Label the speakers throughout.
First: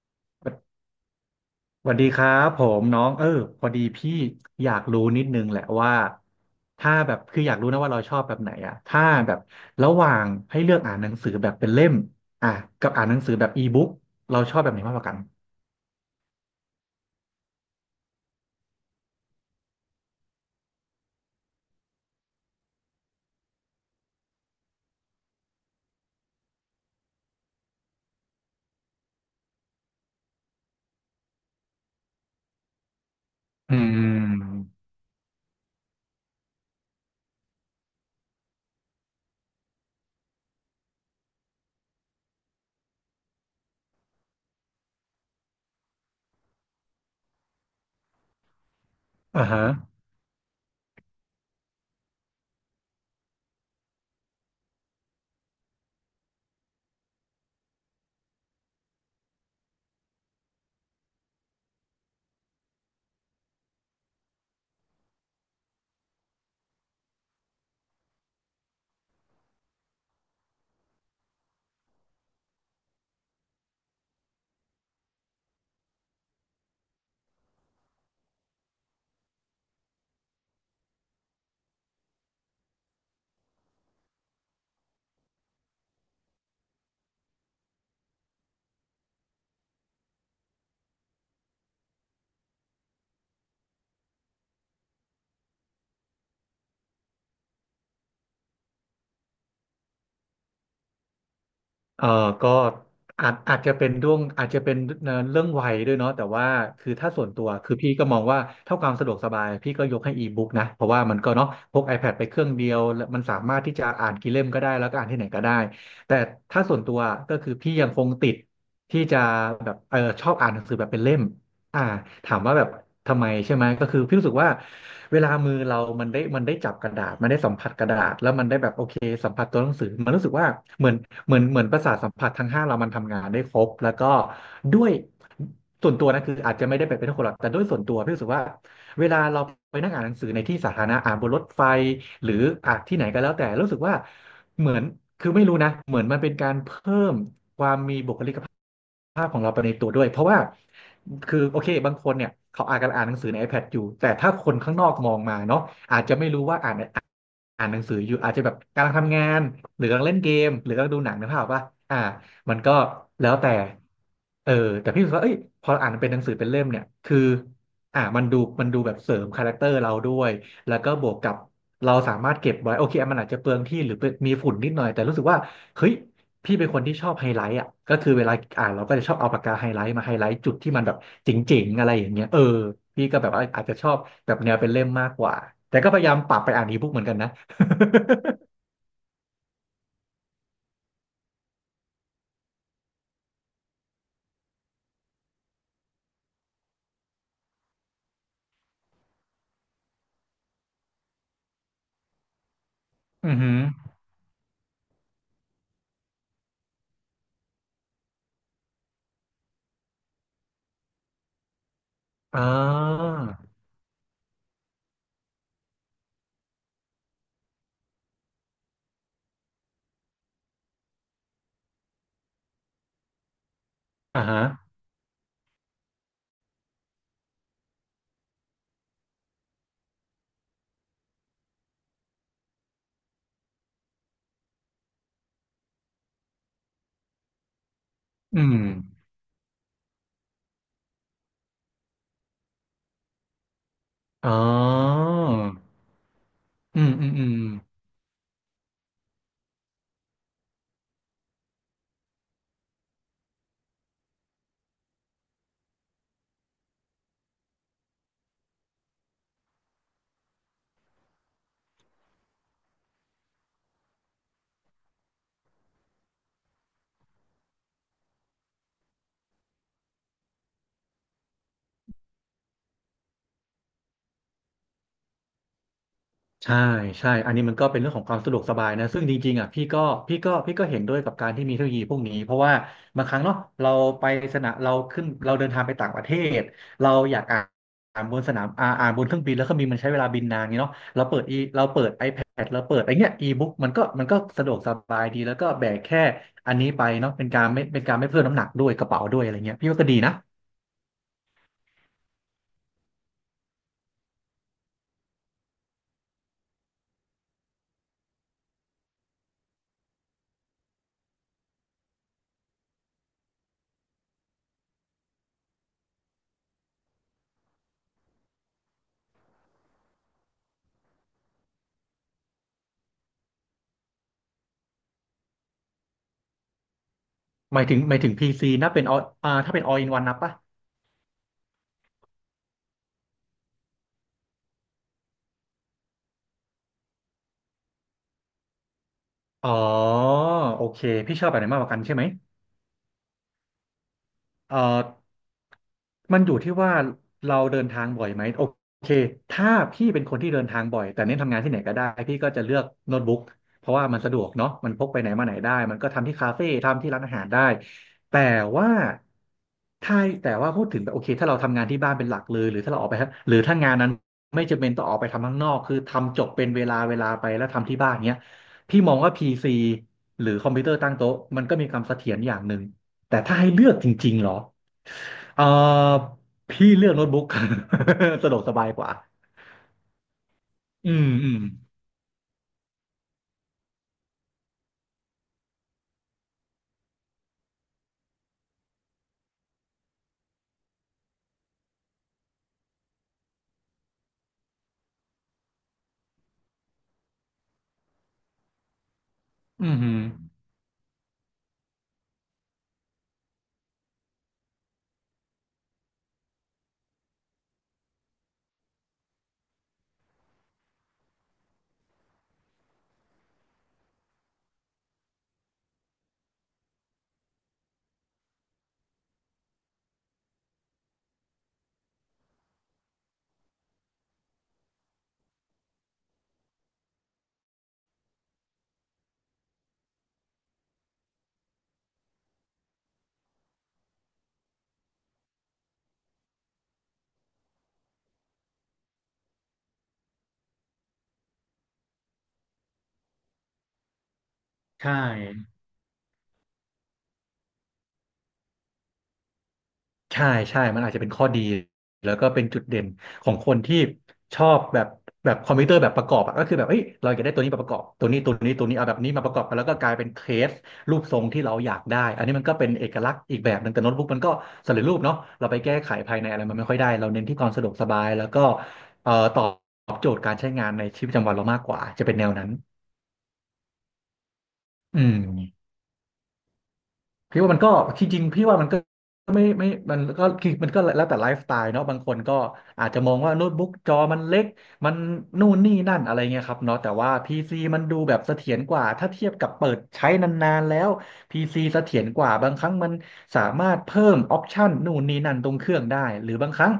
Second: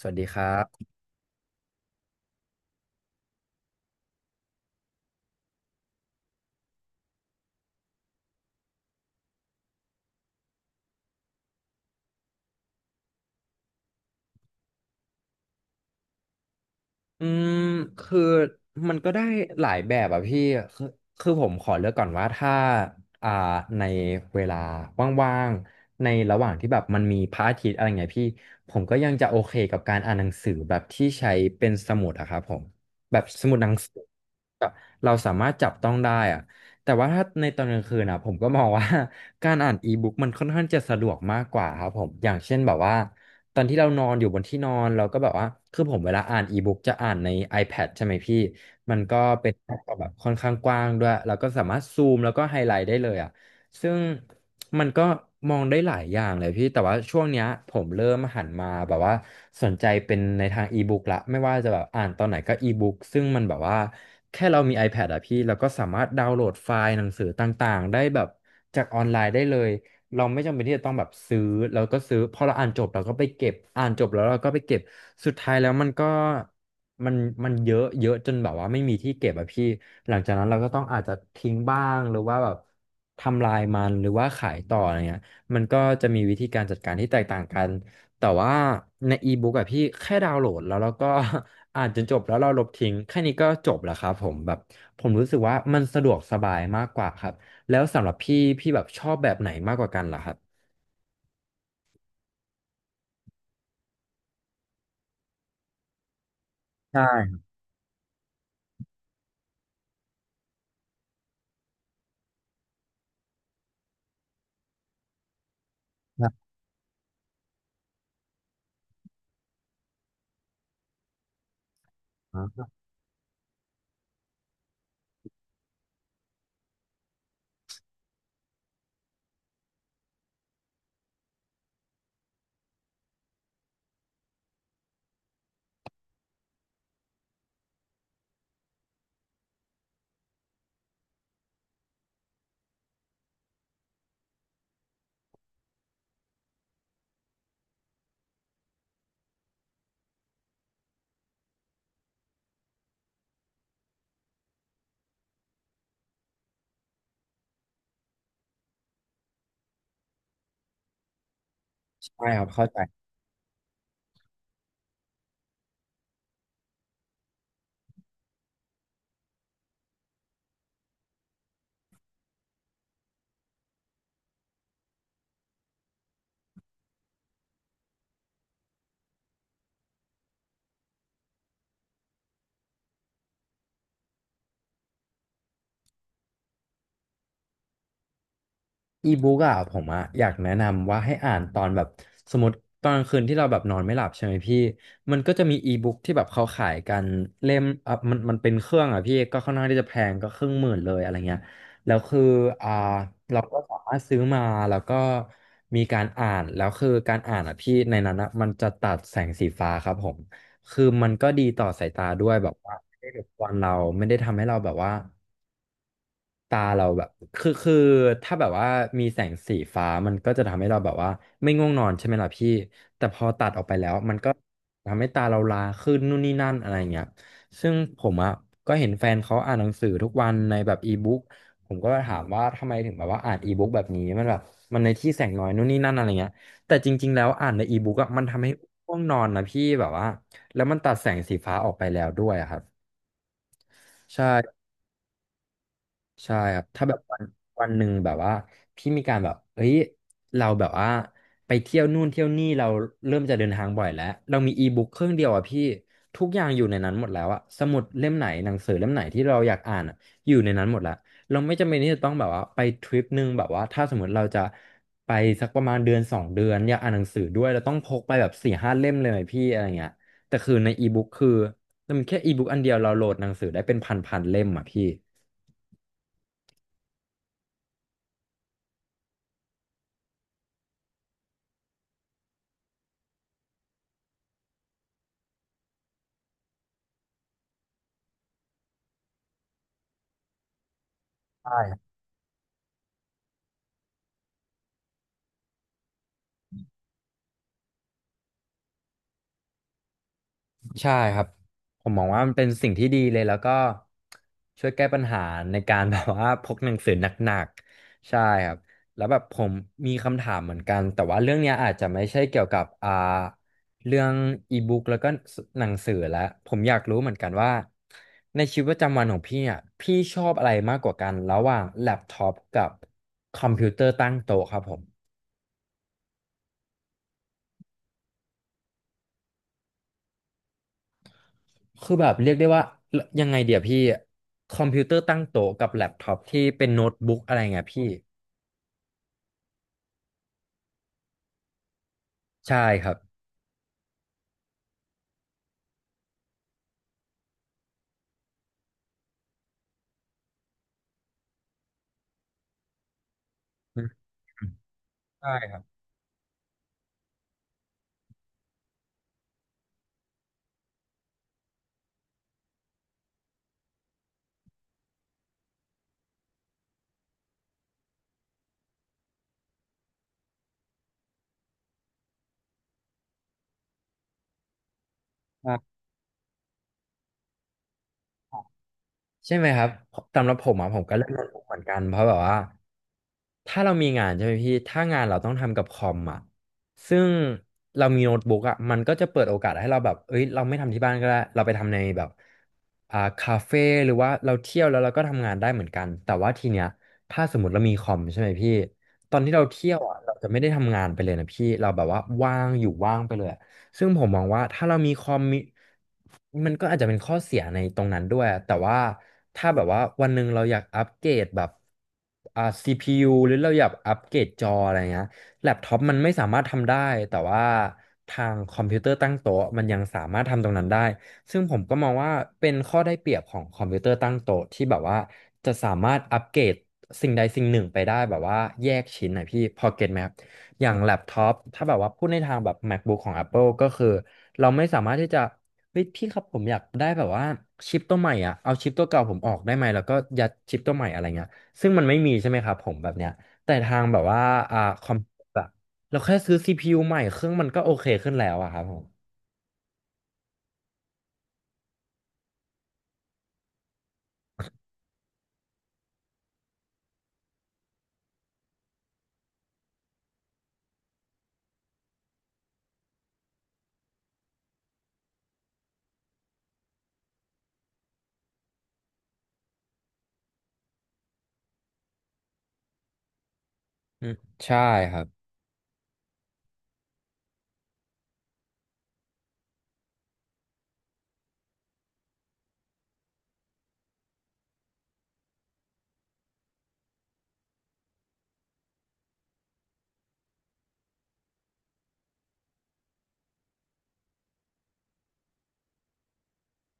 Speaker 1: สวัสดีครั
Speaker 2: ส
Speaker 1: บ
Speaker 2: วัสดีครับผมน้องพอดีพี่อยากรู้นิดนึงแหละว่าถ้าแบบคืออยากรู้นะว่าเราชอบแบบไหนอะถ้าแบบระหว่างให้เลือกอ่านหนังสือแบบเป็นเล่มอ่ะกับอ่านหนังสือแบบอีบุ๊กเราชอบแบบไหนมากกว่ากัน
Speaker 1: อืมคือมันก็ได้หลายแบบอ่ะพี่คือคือผมขอเลือกก่อนว่าถ้าอ่าในเวลาว่างๆ ในระหว่างที่แบบมันมีพระอาทิตย์อะไรเงี้ยพี่ผมก็ยังจะโอเคกับการอ่านหนังสือแบบที่ใช้เป็นสมุดอะครับผมแบบสมุดหนั
Speaker 2: อื
Speaker 1: งสือแบ
Speaker 2: ม
Speaker 1: บเราสามารถจับต้องได้อะแต่ว่าถ้าในตอนกลางคืนอะผมก็มองว่า การอ่านอีบุ๊กมันค่อนข้างจะสะดวกมากกว่าครับผมอย่างเช่นแบบว่า ตอนที่เรานอนอยู่บนที่นอนเราก็แบบว่าคือผมเวลาอ่านอีบุ๊กจะอ่านใน iPad ใช่ไหมพี่มันก็
Speaker 2: อ่า
Speaker 1: เป็น
Speaker 2: ฮะ
Speaker 1: แอปแบบค่อนข้างกว้างด้วยเราก็สามารถซูมแล้วก็ไฮไลท์ได้เลยอ่ะซึ่งมันก็มองได้หลายอย่างเลยพี่แต่ว่าช่วงเนี้ยผมเริ่มหันมาแบบว่าสนใจเป็นในทางอีบุ๊กละไม่ว่าจะแบบอ่านตอนไหนก็อีบุ๊กซึ่งมันแบบว่าแค่เรามี iPad อะพี่เราก็สามารถดาวน์โหลดไฟล์หนังสือต่างๆได้แบบจากออนไลน์ได้เลย เราไม่จำเป็นที่จะต้องแบบซื้อแล้วก็ซื้อพอเราอ่านจบเราก็ไปเก็บอ่านจบแล้วเราก็ไปเก็บสุดท้ายแล้วมันก็มันมันเยอะเยอะจนแบบว่าไม่มีที่เก็บอะพี่หลังจากนั้นเราก็ต้องอาจจะทิ้งบ้างหรือว่าแบบทำลายมันหรือว่าขายต่ออะไรเงี้ยมันก็จะมีวิธีการจัดการที่แตกต่างกันแต่ว่าในอีบุ๊กอะพี่แค่ดาวน์โหลดแล้วเราก็ อ่านจนจบแล้วเราลบทิ้งแค่นี้ก็จบแล้วครับผมแบบผมรู้สึกว่ามันสะดวกสบายมากกว่าครับ แล้วสำหรับพี่พี่แบบชอบแบบไหนมากกว่ากันเหรอครับ
Speaker 2: เออก็อาจจะเป็นด้วงอาจจะเป็นเรื่องวัยด้วยเนาะแต่ว่าคือถ้าส่วน
Speaker 1: ใช่
Speaker 2: ตัวคือพี่ก็มองว่าเท่าความสะดวกสบายพี่ก็ยกให้อีบุ๊กนะเพราะว่ามันก็เนาะพก iPad ไปเครื่องเดียวแล้วมันสามารถที่จะอ่านกี่เล่มก็ได้แล้วก็อ่านที่ไหนก็ได้แต่
Speaker 1: ครับ
Speaker 2: ถ้าส่วนตัวก็คือพี่ยังคงติดที่จะแบบชอบอ่านหนังสือแบบเป็นเล่ม อ่าถา
Speaker 1: ใช่
Speaker 2: มว่า
Speaker 1: ค
Speaker 2: แบ
Speaker 1: รับ
Speaker 2: บทำไมใช่ไหมก็คือพี่รู้สึกว่าเวลามือเรา มันได้จับกระดาษมันได้สัมผัสกระดาษแล้วมันได้แบบโอเคสัมผัสตัวหนังสือมันรู้สึกว่าเหมือนเหมือนประสาทสัมผัสทั้งห้าเรามันทำงานได้ครบแล้วก็ด้วยส่วนตัวนะคืออาจจะไม่ได้แบบเป็นคนหรอกแต่ด้วยส่วนตัวพี่รู้สึกว่าเวลาเราไปนั่งอ่านหนังสือในที่สาธารณะอ่านบนรถไฟหรืออ่านที่ไหนก็แล้วแต่รู้สึกว่าเหมือนคือไม่รู้นะเหมือนมันเป็นการเพิ่ม ภาพของเราไปในตัวด้วยเพราะว่าคือโอเคบางคนเนี่ยเขาอาจจะอ่านหนังสือใน iPad อยู่แต่ถ้าคนข้างนอกมองมาเนาะอาจจะไม่รู้ว่าอ่าน อ่านหนังสืออยู่อาจจะแบบกำลังทำงานหรือกำลังเล่นเกมหรือกำลังดูหนังนะพ่อป่ะอ่ามัน
Speaker 1: เข้า
Speaker 2: ก็
Speaker 1: ใจ
Speaker 2: แล้วแต่เออแต่พี่รู้สึกว่าเอ้ยพออ่านเป็นหนังสือเป็นเล่มเนี่ยคืออ่ามันดูแบบเสริมคาแรคเตอร์เราด้วยแล้วก็บวกกับเราสามารถเก็บไว้โอเคอ่ะมันอาจจะเปลืองที่หรือเป็นมีฝุ่นนิดหน่อยแต่รู้สึกว่าเฮ้ยพี่เป็นคนที่ชอบไฮไลท์อ่ะก็คือเวลาอ่านเราก็จะชอบเอาปากกาไฮไลท์มาไฮไลท์จุดที่มันแบบเจ๋งๆอะไรอย่างเงี้ยพี่ก็แบบว่าอาจจะชอบแบบแนวเป็นเล่มมากกว่าแต่ก็พยายามปรับไปอ่านอีบุ๊กเหมือนกันนะ
Speaker 1: อีบุ๊กอะผมอะอยากแนะนำว่าให้อ่านตอนแบบสมมติตอนกลางคืนที่เราแบบนอนไม่หลับใช่ไหมพี่มันก็จะมีอีบุ๊กที่แบบเขาขายกันเล่มอ่ะมันเป็นเครื่องอะพี่ก็ค่อนข้างที่จะแพงก็ครึ่งหมื่นเลยอะไรเงี้ยแล้วคืออ่า
Speaker 2: อือ
Speaker 1: เรา
Speaker 2: หื
Speaker 1: ก็
Speaker 2: อ
Speaker 1: สามารถซื้อมาแล้วก็มีการอ่านแล้วคือการอ่านอะพี่ในนั้นอะมันจะตัดแสงสีฟ้าครับผมคือมันก็ดีต่อสายตาด้วย
Speaker 2: อ่
Speaker 1: แบบว่าไม่ได้
Speaker 2: า
Speaker 1: รบกวนเราไม่ได้ทำให้เราแบบว่า ตาเราแบบคือถ้าแบบว่ามีแสงสีฟ้ามันก็จะทำให้เราแบบว่าไม่ง่วงนอนใช่ไหมล่ะพี่แต่พอตัดออกไปแล้วมัน
Speaker 2: อ่า
Speaker 1: ก็
Speaker 2: ฮะ
Speaker 1: ทำให้ตาเราลาขึ้นนู่นนี่นั่นอะไรเงี้ยซึ่งผมอ่ะก็เห็นแฟนเขาอ่านหนังสือทุกวันในแบบอีบุ๊กผมก็ถามว่าทำไมถึงแบบว่าอ่านอีบุ๊กแบบนี้มันแบบมันในที่แสงน้อยนู่นนี่นั่นอะไรเงี้ยแต่จริงๆแล้วอ่านในอีบุ๊กอ่ะมัน
Speaker 2: อื
Speaker 1: ทำให้
Speaker 2: ม
Speaker 1: ง่วงนอนนะพี่แบบว่าแล้วมันตัดแสงสีฟ้าออกไปแล้วด้วยอะครับใช่
Speaker 2: อ๋อ
Speaker 1: ใช่ครับ
Speaker 2: อื
Speaker 1: ถ้า
Speaker 2: ม
Speaker 1: แบบ
Speaker 2: อืมอืม
Speaker 1: วันหนึ่งแบบว่าพี่มีการแบบเฮ้ยเราแบบว่าไปเที่ยวนู่นเที่ยวนี่เราเริ่มจะเดินทางบ่อยแล้วเรามีอีบุ๊กเครื่องเดียวอ่ะพี่ทุกอย่างอยู่ในนั้นหมดแล้วอะสมุดเล่มไหนหนังสือเล่มไหนที่เราอยากอ่านอะอยู่ในนั้นหมดแล้วเราไม่จำเป็นที่จะต้องแบบว่าไปทริปหนึ่งแบบว่าถ้าสมมติเราจะไปสักประมาณเดือนสองเดือนอยากอ่านหนังสือด้วยเราต้องพกไปแบบสี่ห้าเล่มเลยไหมพี่อะไรเงี้ยแต่คือในอีบุ๊กคือมันแค่อีบุ๊กอันเดียวเราโหลดหนังสือได้เป็นพันพันเล่มอ่ะพี่
Speaker 2: ใช่ใช่อันนี้มันก็เป็นเรื่องของความสะดวกสบายนะซึ่งจริงๆอ่ะพี่ก็พี่ก็เห็นด้วยกับการที่มีเทคโนโลยีพวกนี้เพราะว่าบางครั้งเนาะเราไปสนามเราขึ้นเราเดินทางไปต่างประเทศเราอยากอ่านอ่านบนสนามอ่านบนเครื่องบินแล้วเครื่องบินมันใช้เวลาบินนานไงเนาะเราเปิดอีเราเปิด iPad เราเปิดไอเนี้ยอีบุ๊กมันก็สะดวกสบายดีแล้วก็แบกแค่อันนี้ไปเนาะเป็นการไม่เป็นการไม่เพิ่มน้ำหนักด้วยกระเป๋าด้วยอะไรเงี้ยพี่ว่าก็ดีนะ
Speaker 1: ใช่ครับผมมองว่ามันเป็นสิ่งที่ดีเลยแล้วก็ช่วยแก้ปัญหาในการ แบบว่าพกหนังสือหนักๆใช่ครับแล้วแบบผมมีคำถามเหมือนกันแต่ว่าเรื่องเนี้ยอาจจะไม่ใช่เกี่ยวกับเรื่องอีบุ๊กแล้วก็หนังสือแล้วผมอยากรู้เหมือนกันว่าในชีวิตประจำวันของพี่อ่ะพี่ชอบอะไรมากกว่ากันระหว่างแล็ปท็อปกับคอมพิวเตอร์ตั้งโต๊ะครับผม
Speaker 2: หมายถึงพีซีนะเป็นอถ้าเป็น all in one นับปะ
Speaker 1: คือแบบเรียกได้ว่ายังไงเดี๋ยวพี่คอมพิวเตอร์ตั้งโต๊ะกับแล็ปท็อปที่เป็นโน้ตบุ๊กอะไรเงี้ยพี่
Speaker 2: อ๋อโอเคพี่ชอบแบบไหนมากกว่ากันใช่ไหม
Speaker 1: ใช่ครับ
Speaker 2: เอ่อมันอยู่ที่ว่าเราเดินทางบ่อยไหมโอเคถ้าพี่เป็นคนที่เดินทางบ่อยแต่เน้นทำงานที่ไหนก็ได้พี่ก็จะเลือกโน้ตบุ๊กเพราะ
Speaker 1: อื
Speaker 2: ว่ามัน
Speaker 1: ม
Speaker 2: สะดวกเนาะมันพกไปไหนมา
Speaker 1: ใช่
Speaker 2: ไหนได้
Speaker 1: ครับ
Speaker 2: มันก็ทำที่คาเฟ่ทำที่ร้านอาหารได้แต่ว่าถ้าแต่ว่าพูดถึงแบบโอเคถ้าเราทำงานที่บ้านเป็นหลักเลยหรือถ้าเราออกไปฮะหรือถ้างานนั้นไม่จำเป็นต้องออกไปทำข้างนอกคือทำจบเป็นเวลาเวลาไปแล้วทำที่บ้านเนี้ยพี่มองว่าพีซีหรือคอมพิวเตอร์ตั้งโต๊ะมันก็มีความเสถียรอย่างหนึ่ง แต่ถ้าให้เลือกจริงๆเหรอเออพี่เลือกโน้ตบุ๊ก สะดวกสบายกว่า
Speaker 1: ใช่ไหมครับสำหรับผมอ่ะผม
Speaker 2: อื
Speaker 1: ก็เล่
Speaker 2: ม
Speaker 1: นโน้ต
Speaker 2: อืม
Speaker 1: บุ๊กเหมือนกันเพราะแบบว่า ถ้าเรามีงานใช่ไหมพี่ถ้างานเราต้องทำกับคอมอ่ะซึ่งเรามีโน้ตบุ๊กอ่ะมันก็จะเปิดโอกาสให้เราแบบเอ้ยเราไม่ทำที่บ้านก็ได้เราไปทำในแบบคาเฟ่หรือว่าเราเที่ยวแล้วเราก็ทำงานได้เหมือนกันแต่ว่าทีเนี้ยถ้าสมมติเรามีคอมใช่ไหมพี่ตอนที่เราเที่
Speaker 2: อืื
Speaker 1: ยวอ่ะ
Speaker 2: อ
Speaker 1: เราจะไม่ได้ทำงานไปเลยนะพี่เราแบบว่าว่างอยู่ว่างไปเลย ซึ่งผมมองว่าถ้าเรามีคอมมิมันก็อาจจะเป็นข้อเสียในตรงนั้นด้วยแต่ว่าถ้าแบบว่าวันหนึ่งเราอยากอัปเกรดแบบCPU หรือเราอยากอัปเกรดจออะไรเงี้ยแล็ปท็อปมันไม่สามารถทำได้แต่ว่าทางคอมพิวเตอร์ตั้งโต๊ะมันยังสามารถทำตรงนั้นได้ซึ่งผมก็มองว่าเป็นข้อได้เปรียบของคอมพิวเตอร์ตั้งโต๊ะที่แบบว่าจะสามารถอัปเกรดสิ่งใดสิ่งหนึ่งไปได้แบบว่าแยกชิ้นนะพี่พอเก็ตไหมครับ อย่างแล็ปท็อปถ้าแบบว่าพูดในทางแบบ MacBook ของ Apple ก็คือเราไม่สามารถที่จะเฮ้ยพี่ครับผมอยากได้แบบว่าชิปตัวใหม่อ่ะเอาชิปตัวเก่าผมออกได้ไหมแล้วก็ยัดชิปตัวใหม่อะไรเงี้ยซึ่งมันไม่มีใช่ไหมครับผมแบบเนี้ยแต่ทางแบบว่าคอ
Speaker 2: ใช่
Speaker 1: มพิวเตอร์อะเราแค่ซื้อ CPU ใหม่เครื่องมันก็โอเคขึ้นแล้วอะครับผม
Speaker 2: ใช่ใช่มันอาจจะเป็นข้อดีแล้วก็เป็นจุดเด่นของคนที่ชอบแบบแบบคอมพิวเตอร์แบบประกอบอะก็คือแบบเอ้ยเราอยากได้ตัวนี้มาประกอบตัวนี้ตัวนี้ตัวนี้เอาแบบนี้มาประกอบกันแล้วก็กลายเป็นเคสรูปทรงที่เราอยากได้อันนี้มันก็เป็นเอกลักษณ์อีกแบบหนึ่งแต่โน้ตบุ๊กมันก็สำเร็จรูปเนาะเราไปแก้ไขภายในอะไรมันไม่ค่อยได้เราเน้นที่ความสะดวกสบายแล้วก็ตอบโจทย์การใช้งานในชีวิตประจำวันเรามากกว่าจะเป็นแนวนั้น
Speaker 1: อืมใช่ค
Speaker 2: อื
Speaker 1: รับ
Speaker 2: ม พี่ว่ามันก็จริงๆพี่ว่ามันก็ไม่มันก็คือมันก็แล้วแต่ไลฟ์สไตล์เนาะบางคนก็อาจจะมองว่าโน้ตบุ๊กจอมันเล็กมันนู่นนี่นั่นอะไรเงี้ยครับเนาะแต่ว่า PC มันดูแบบเสถียรกว่าถ้าเทียบกับเปิดใช้นานๆแล้ว PC เสถียรกว่าบางครั้งมันสามารถเพิ่มออปชันนู่นนี่นั่นตรงเครื่องได้หรือบางครั้ง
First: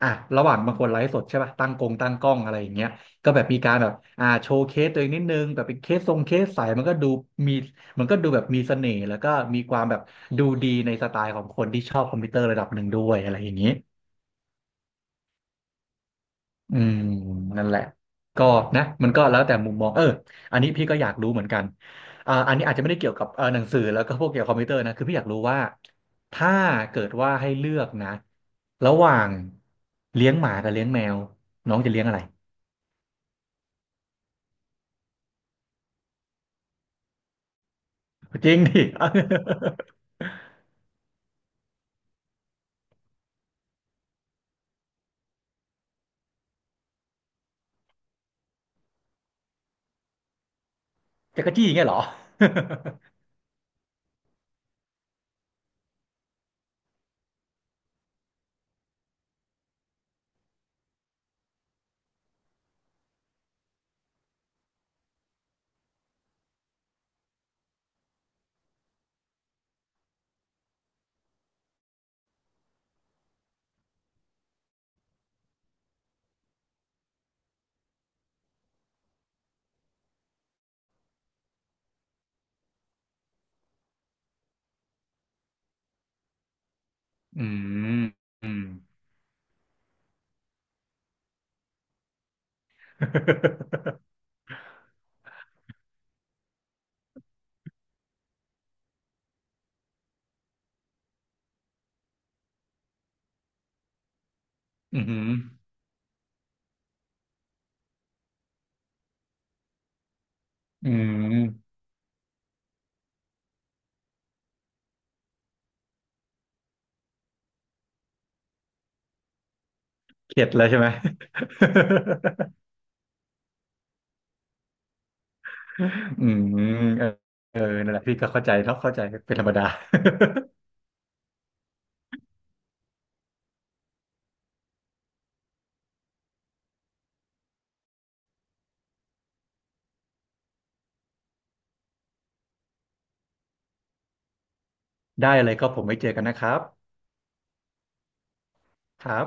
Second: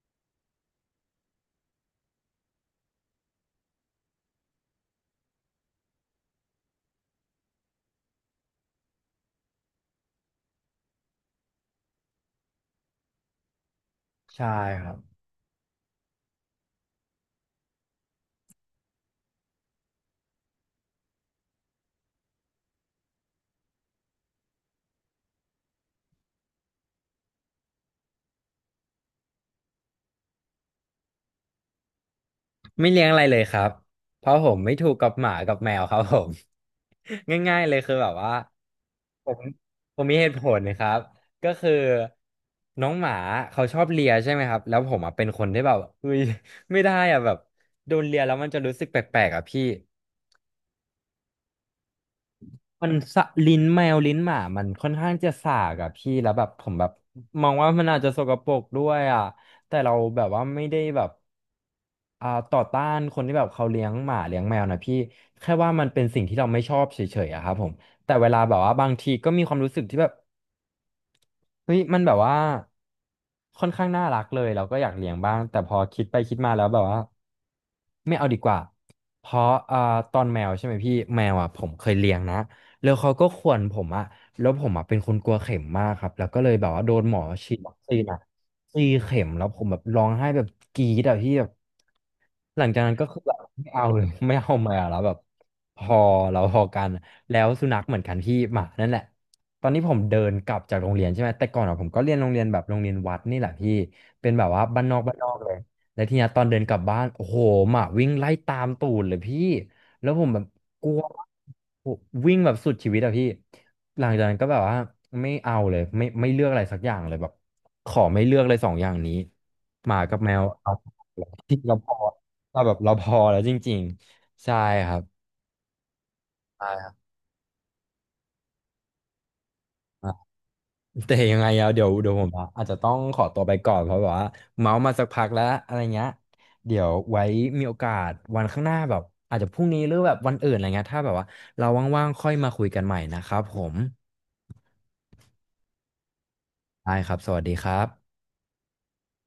Speaker 2: อ่ะระหว่างบางคนไลฟ์สดใช่ป่ะตั้งกงตั้งกล้องอะไรอย่างเงี้ยก็แบบมีการแบบอ่าโชว์เคสตัวเองนิดนึงแบบเป็นเคสทรงเคสใสมันก็ดูมี มันก็ดูแบบมีเสน่ห์แล้วก็มีความแบบดูดีในสไตล์ของคนที่ชอบคอมพิวเตอร์ระดับหนึ่งด้วยอะไรอย่างนี้
Speaker 1: ใช่ครับ
Speaker 2: อืมนั่นแหละก็นะมันก็แล้วแต่มุมมองอันนี้พี่ก็อยากรู้เหมือนกันอ่าอันนี้อาจจะไม่ได้เกี่ยวกับหนังสือแล้วก็พวกเกี่ยวกับคอมพิวเตอร์นะคือพี่อยากรู้ว่าถ้าเกิดว่าให้เลือกนะระหว่างเลี้ยงหมากับเลี้ยงแมวน้องจะเลี้ยงอะไร
Speaker 1: ไม่เลี้ยงอะไรเลยครับเพราะผมไม่ถูกกับหมากับแมวครับผม ง่ายๆเลยคือแบบว่า
Speaker 2: จริงดิ
Speaker 1: ผมผมมีเหตุผลนะครับก็คือน้องหมาเขาชอบเลียใช่ไหมครับแล้วผมอ่ะเป็นคนที่แบบเฮ้ยไม่ได้อ่ะแบบโดนเลียแล้วมันจะรู้สึกแปลกๆอ่ะพี่
Speaker 2: จักรจี้อย่างเงี้ยเหรอ
Speaker 1: มันสะลิ้นแมวลิ้นหมามันค่อนข้างจะสากอ่ะพี่แล้วแบบผมแบบมองว่ามันอาจจะสกปรกด้วยอ่ะแต่เราแบบว่าไม่ได้แบบต่อต้านคนที่แบบเขาเลี้ยงหมาเลี้ยงแมวนะพี่แค่ว่ามันเป็นสิ่งที่เราไม่ชอบเฉยๆอะครับผมแต่เวลาแบบว่าบางทีก็มีความรู้สึกที่แบบ เฮ้ยมันแบบว่าค่อนข้างน่ารักเลยเราก็อยากเลี้ยงบ้างแต่พอคิดไปคิดมาแล้วแบบว่าไม่เอาดีกว่าเพราะตอนแมวใช่ไหมพี่แมวอ่ะผมเคยเลี้ยงนะ แล้วเขาก็ข่วนผมอะแล้วผมอะเป็นคนกลัวเข็มมากครับแล้วก็เลยแบบว่าโดนหมอ
Speaker 2: อื
Speaker 1: ฉีดวัคซี
Speaker 2: ม
Speaker 1: นอะ
Speaker 2: อืม
Speaker 1: สี่เข็มแล้วผมแบบร้องไห้แบบกรี๊ดอะพี่แบบหลังจากนั้นก็คือแบบไม่เอาเลย ไม่เอามาแล้วแบบพอเราพอกันแล้วสุนัขเหมือนกันพี่หมานั่นแหละตอนนี้ผมเดินกลับจากโรงเรียนใช่ไหมแต่ก่อนอะผมก็เรียนโรงเรียนแบบโรงเรียนวัดนี่แหละพี่เป็นแบบว่าบ้านน
Speaker 2: อื
Speaker 1: อกบ้านน
Speaker 2: ม
Speaker 1: อกเลยแล้วทีเนี้ยตอนเดินกลับบ้านโอ้โหหมาวิ่งไล่ตามตูดเลยพี่แล้วผมแบบ ก
Speaker 2: อื
Speaker 1: ลัว
Speaker 2: ม
Speaker 1: วิ่งแบบสุดชีวิตอะพี่หลังจากนั้นก็แบบว่าไม่เอาเลยไม่เลือกอะไรสักอย่างเลยแบบขอไม่เลือกเลยสองอย่างนี้หมากับแมว
Speaker 2: เข็ดแล้ว
Speaker 1: เอา
Speaker 2: ใช่ไหม
Speaker 1: ที่เราพอเราแบบเราพอแล้วจริงๆใช่ครับ
Speaker 2: อืม
Speaker 1: ใช่ครับ
Speaker 2: เออเออนั่นแหละพี่ก็เข้าใจเนาะเข้าใจเป็นธรรมดา
Speaker 1: อ่ะแต่ยังไงอะเดี๋ยวผมอะอาจจะต้องขอตัวไปก่อนเพราะแบบว่าเมาส์มาสักพักแล้วอะไรเงี้ยเดี๋ยวไว้มีโอกาสวันข้างหน้าแบบอาจจะพรุ่งนี้หรือแบบวันอื่นอะไรเงี้ยถ้าแบบว่าเราว่างๆค่อยมาคุยกันใหม่นะครับผม
Speaker 2: ได้เลยก็ผมไว้เจอกันนะครับ
Speaker 1: ได้ครับสวัสดีครับ
Speaker 2: ครับ